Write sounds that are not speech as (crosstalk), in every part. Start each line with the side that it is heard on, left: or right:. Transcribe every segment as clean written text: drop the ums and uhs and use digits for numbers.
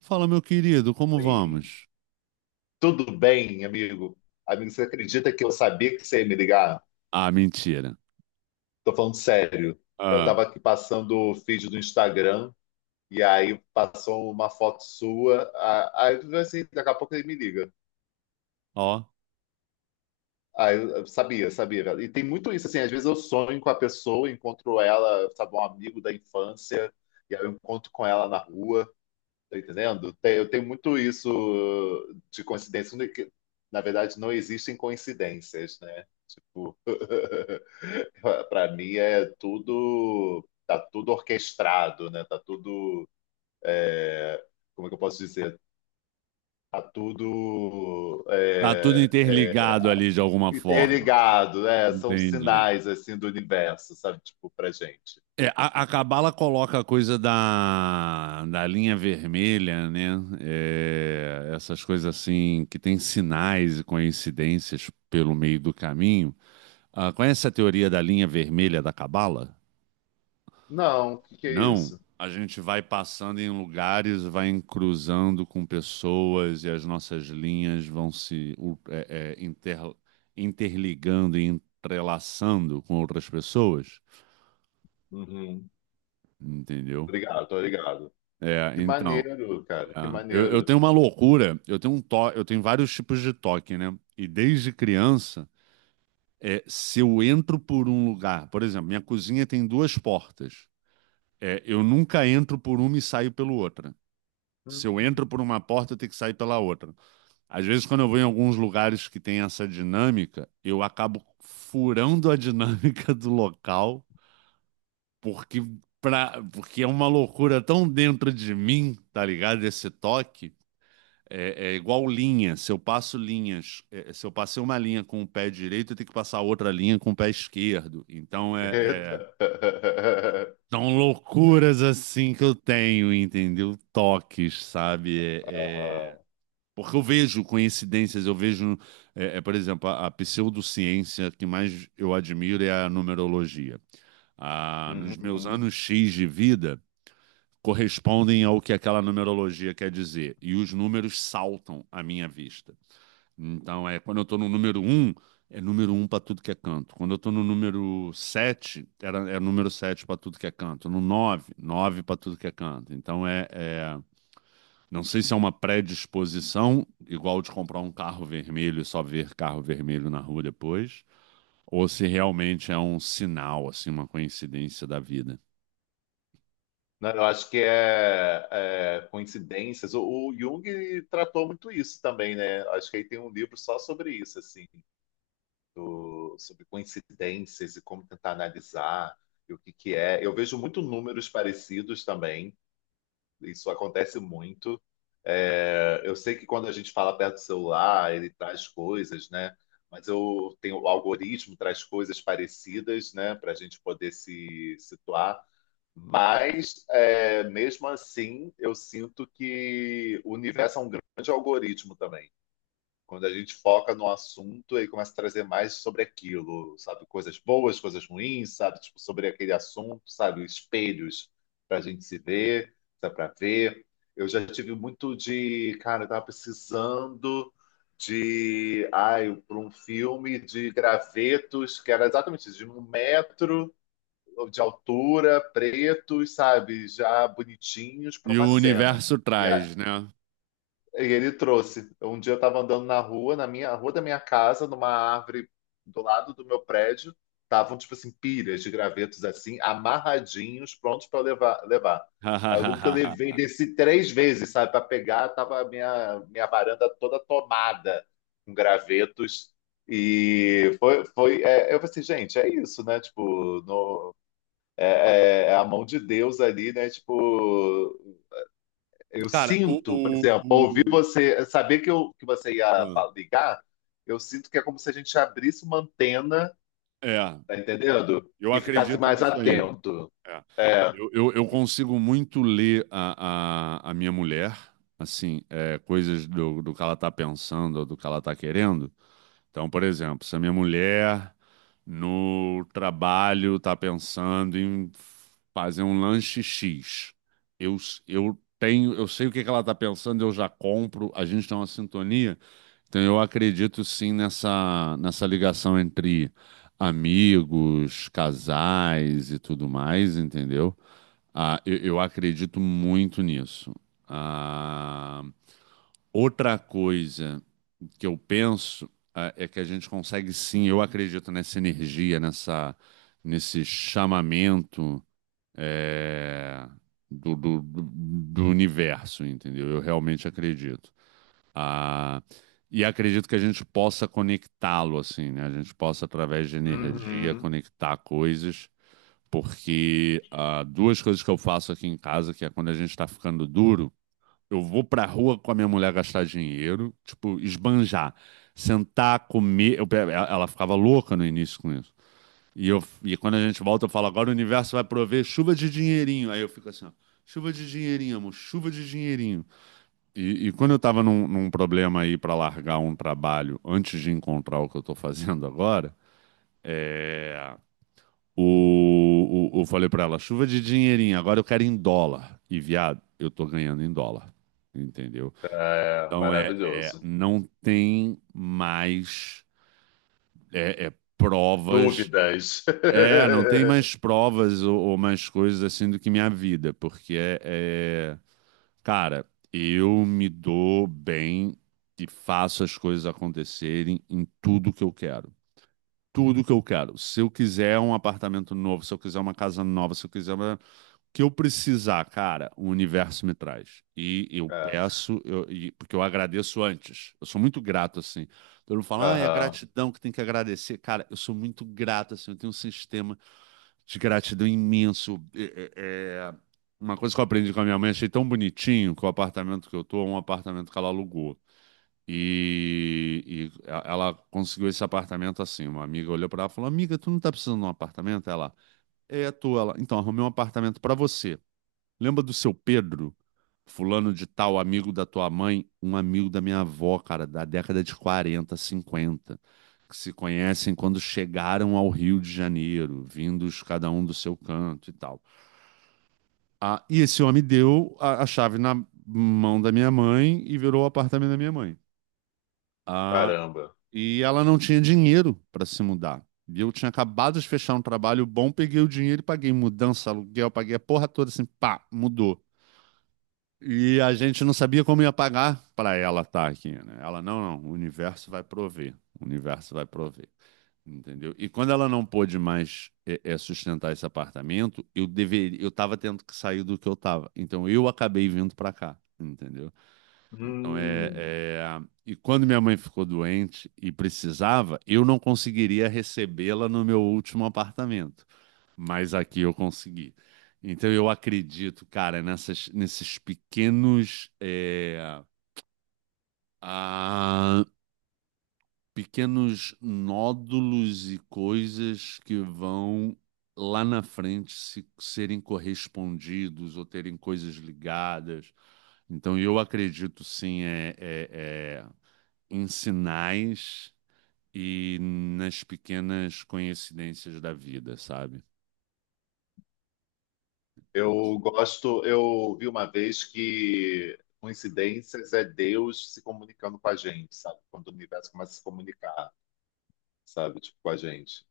right: Fala, meu querido, como
left: Oi,
right: vamos?
left: tudo bem, amigo? Amigo, você acredita que eu sabia que você ia me ligar?
right: Ah, mentira.
left: Tô falando sério. Eu
right: Ah,
left: tava aqui passando o feed do Instagram e aí passou uma foto sua. Aí eu falei assim, daqui a pouco ele me liga.
right: ó,
left: Aí eu sabia, sabia, velho. E tem muito isso, assim, às vezes eu sonho com a pessoa, encontro ela, sabe, um amigo da infância, e aí eu encontro com ela na rua. Tá entendendo? Eu tenho muito isso de coincidência, que, na verdade não existem coincidências, né? Tipo, (laughs) para mim é tudo, tá tudo orquestrado, né? Tá tudo, como é que eu posso dizer? Tá tudo
right: tá tudo interligado ali de alguma forma.
left: interligado, né? São
right: Entendi.
left: sinais assim do universo, sabe? Tipo, pra gente.
right: É, a Cabala coloca a coisa da linha vermelha, né? É, essas coisas assim que tem sinais e coincidências pelo meio do caminho. Ah, conhece a teoria da linha vermelha da Cabala?
left: Não, o que que é
right: Não,
left: isso?
right: a gente vai passando em lugares, vai cruzando com pessoas e as nossas linhas vão se u- é, é, inter- interligando e entrelaçando com outras pessoas,
left: Uhum.
right: entendeu?
left: Obrigado, obrigado.
right: É,
left: Que
right: então,
left: maneiro, cara,
right: é,
left: que
right: eu
left: maneiro.
right: tenho uma loucura, eu tenho vários tipos de toque, né? E desde criança, se eu entro por um lugar, por exemplo, minha cozinha tem duas portas. É, eu nunca entro por uma e saio pela outra. Se eu entro por uma porta, eu tenho que sair pela outra. Às vezes, quando eu vou em alguns lugares que tem essa dinâmica, eu acabo furando a (laughs) dinâmica do local, porque, porque é uma loucura tão dentro de mim, tá ligado? Esse toque. É, é igual linha. Se eu passo linhas, se eu passei uma linha com o pé direito, eu tenho que passar outra linha com o pé esquerdo. Então,
left: Eita. (laughs)
right: são loucuras assim que eu tenho, entendeu? Toques, sabe?
left: Ah,
right: Porque eu vejo coincidências, eu vejo, por exemplo, a pseudociência que mais eu admiro é a numerologia. Ah, nos meus
left: uhum.
right: anos X de vida, correspondem ao que aquela numerologia quer dizer. E os números saltam à minha vista. Então, é quando eu estou no número um é número um para tudo que é canto. Quando eu estou no número 7 era, é número 7 para tudo que é canto. No 9 9 para tudo que é canto. Então, não sei se é uma predisposição, igual de comprar um carro vermelho e só ver carro vermelho na rua depois, ou se realmente é um sinal, assim, uma coincidência da vida.
left: Não, eu acho que é coincidências. O Jung tratou muito isso também, né? Acho que aí tem um livro só sobre isso, assim, sobre coincidências e como tentar analisar e o que que é. Eu vejo muito números parecidos também. Isso acontece muito. É, eu sei que quando a gente fala perto do celular, ele traz coisas, né? Mas eu tenho, o algoritmo traz coisas parecidas, né? Para a gente poder se situar. Mas, é, mesmo assim, eu sinto que o universo é um grande algoritmo também. Quando a gente foca no assunto e começa a trazer mais sobre aquilo, sabe? Coisas boas, coisas ruins, sabe? Tipo, sobre aquele assunto, sabe? Espelhos para a gente se ver, para ver. Eu já tive muito de, cara, eu tava precisando de, ai, para um filme de gravetos, que era exatamente isso, de um metro de altura, pretos, sabe, já bonitinhos para
right: E
left: uma
right: o
left: cena.
right: universo
left: E, a-
right: traz, né?
left: e ele trouxe. Um dia eu estava andando na rua, na minha a rua da minha casa, numa árvore do lado do meu prédio, estavam tipo assim pilhas de gravetos assim, amarradinhos, prontos para levar, levar. Aí eu lembro que eu levei
right: (laughs)
left: desci três vezes, sabe, para pegar, tava a minha varanda toda tomada com gravetos. E foi, foi, eu falei assim, gente, é isso, né? Tipo, no, é a mão de Deus ali, né? Tipo, eu
right: Cara, o,
left: sinto, por exemplo, ao ouvir
right: o,
left: você, saber que, eu, que você
right: o- ah,
left: ligar, eu sinto que é como se a gente abrisse uma antena,
right: é,
left: tá entendendo?
right: eu
left: E ficasse
right: acredito
left: mais
right: nisso aí.
left: atento.
right: É.
left: É.
right: Eu consigo muito ler a minha mulher, assim, é, coisas do que ela tá pensando ou do que ela tá querendo. Então, por exemplo, se a minha mulher no trabalho está pensando em fazer um lanche X, eu, eu tenho, eu sei o que que ela está pensando, eu já compro, a gente tem uma sintonia. Então, eu acredito sim nessa, nessa ligação entre amigos, casais e tudo mais, entendeu? Ah, eu acredito muito nisso. Ah, outra coisa que eu penso é que a gente consegue sim, eu acredito nessa energia, nessa, nesse chamamento eh, do, do, do do universo, entendeu? Eu realmente acredito. Ah, e acredito que a gente possa conectá-lo, assim, né? A gente possa, através de energia,
left: Uhum.
right: conectar coisas, porque duas coisas que eu faço aqui em casa, que é quando a gente está ficando duro. Eu vou pra rua com a minha mulher gastar dinheiro, tipo, esbanjar, sentar, comer. Ela ficava louca no início com isso. E quando a gente volta, eu falo, agora o universo vai prover chuva de dinheirinho. Aí eu fico assim, ó, chuva de dinheirinho, amor, chuva de dinheirinho. E quando eu tava num problema aí pra largar um trabalho antes de encontrar o que eu tô fazendo agora, é, eu falei pra ela, chuva de dinheirinho, agora eu quero em dólar. E, viado, eu tô ganhando em dólar. Entendeu?
left: É,
right: Então
left: maravilhoso.
right: não tem mais provas.
left: Dúvidas.
right: É, não tem mais
left: (laughs)
right: provas ou mais coisas assim do que minha vida, cara, eu me dou bem e faço as coisas acontecerem em tudo que eu quero. Tudo que eu quero. Se eu quiser um apartamento novo, se eu quiser uma casa nova, se eu quiser que eu precisar, cara, o universo me traz. E eu
left: É.
right: peço, porque eu agradeço antes. Eu sou muito grato, assim. Todo mundo fala, ah, é
left: Aham.
right: gratidão que tem que agradecer. Cara, eu sou muito grato, assim. Eu tenho um sistema de gratidão imenso. Uma coisa que eu aprendi com a minha mãe, achei tão bonitinho que o apartamento que eu tô é um apartamento que ela alugou. Ela conseguiu esse apartamento assim. Uma amiga olhou pra ela e falou: Amiga, tu não tá precisando de um apartamento? Ela, é, tô. Ela, então, arrumei um apartamento pra você. Lembra do seu Pedro, fulano de tal, amigo da tua mãe, um amigo da minha avó, cara, da década de 40 50 que se conhecem quando chegaram ao Rio de Janeiro, vindos cada um do seu canto e tal. Ah, e esse homem deu a chave na mão da minha mãe e virou o apartamento da minha mãe. Ah,
left: Caramba.
right: e ela não tinha dinheiro para se mudar. E eu tinha acabado de fechar um trabalho bom, peguei o dinheiro e paguei mudança, aluguel, paguei a porra toda assim, pá, mudou. E a gente não sabia como ia pagar para ela estar aqui, né? Ela, não, não, o universo vai prover, o universo vai prover, entendeu? E quando ela não pôde mais sustentar esse apartamento, eu deveria, eu estava tendo que sair do que eu estava, então eu acabei vindo para cá, entendeu? Então é,
left: Hum.
right: é, e quando minha mãe ficou doente e precisava, eu não conseguiria recebê-la no meu último apartamento mas aqui eu consegui. Então eu acredito, cara, nessas, nesses pequenos, ah, pequenos nódulos e coisas que vão lá na frente se, serem correspondidos ou terem coisas ligadas. Então eu acredito sim em sinais e nas pequenas coincidências da vida, sabe?
left: Eu gosto, eu vi uma vez que coincidências é Deus se comunicando com a gente, sabe? Quando o universo começa a se comunicar. Sabe? Tipo, com a gente.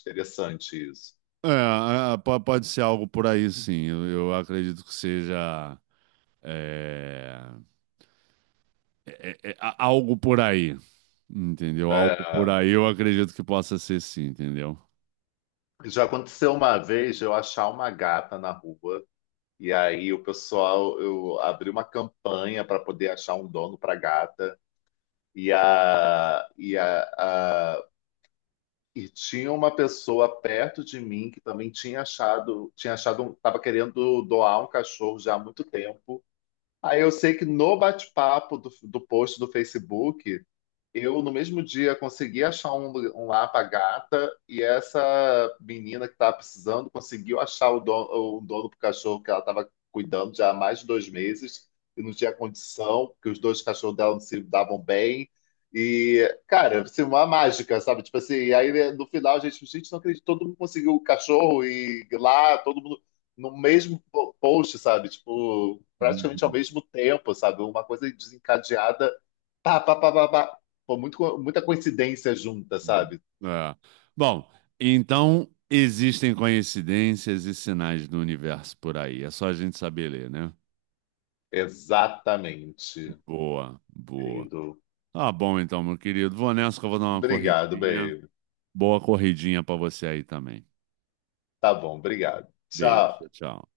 left: Interessante isso.
right: É, pode ser algo por aí, sim. Eu acredito que seja é, algo por aí, entendeu? Algo por
left: É,
right: aí, eu acredito que possa ser sim, entendeu?
left: já aconteceu uma vez eu achar uma gata na rua, e aí o pessoal, eu abri uma campanha para poder achar um dono para gata, e, a, e, a, a- e tinha uma pessoa perto de mim que também tinha achado, tava querendo doar um cachorro já há muito tempo. Aí eu sei que no bate-papo do post do Facebook, eu, no mesmo dia, consegui achar um, um Lapa Gata e essa menina que estava precisando conseguiu achar o dono pro cachorro que ela estava cuidando já há mais de dois meses e não tinha condição, porque os dois cachorros dela não se davam bem. E, cara, assim, uma mágica, sabe? Tipo assim, e aí né, no final a gente, gente, não acredito, todo mundo conseguiu o cachorro e lá, todo mundo no mesmo post, sabe? Tipo, praticamente ao
right: Uhum.
left: mesmo tempo, sabe? Uma coisa desencadeada. Pá, pá, pá, pá, pá. Pô, muito, muita coincidência junta, sabe?
right: É. Bom, então existem coincidências e sinais do universo por aí. É só a gente saber ler, né?
left: Exatamente,
right: Boa, boa.
left: querido.
right: Tá bom então, meu querido. Vou nessa que eu vou dar uma
left: Obrigado,
right: corridinha.
left: baby.
right: Boa corridinha pra você aí também.
left: Tá bom, obrigado.
right: Beijo,
left: Tchau.
right: tchau.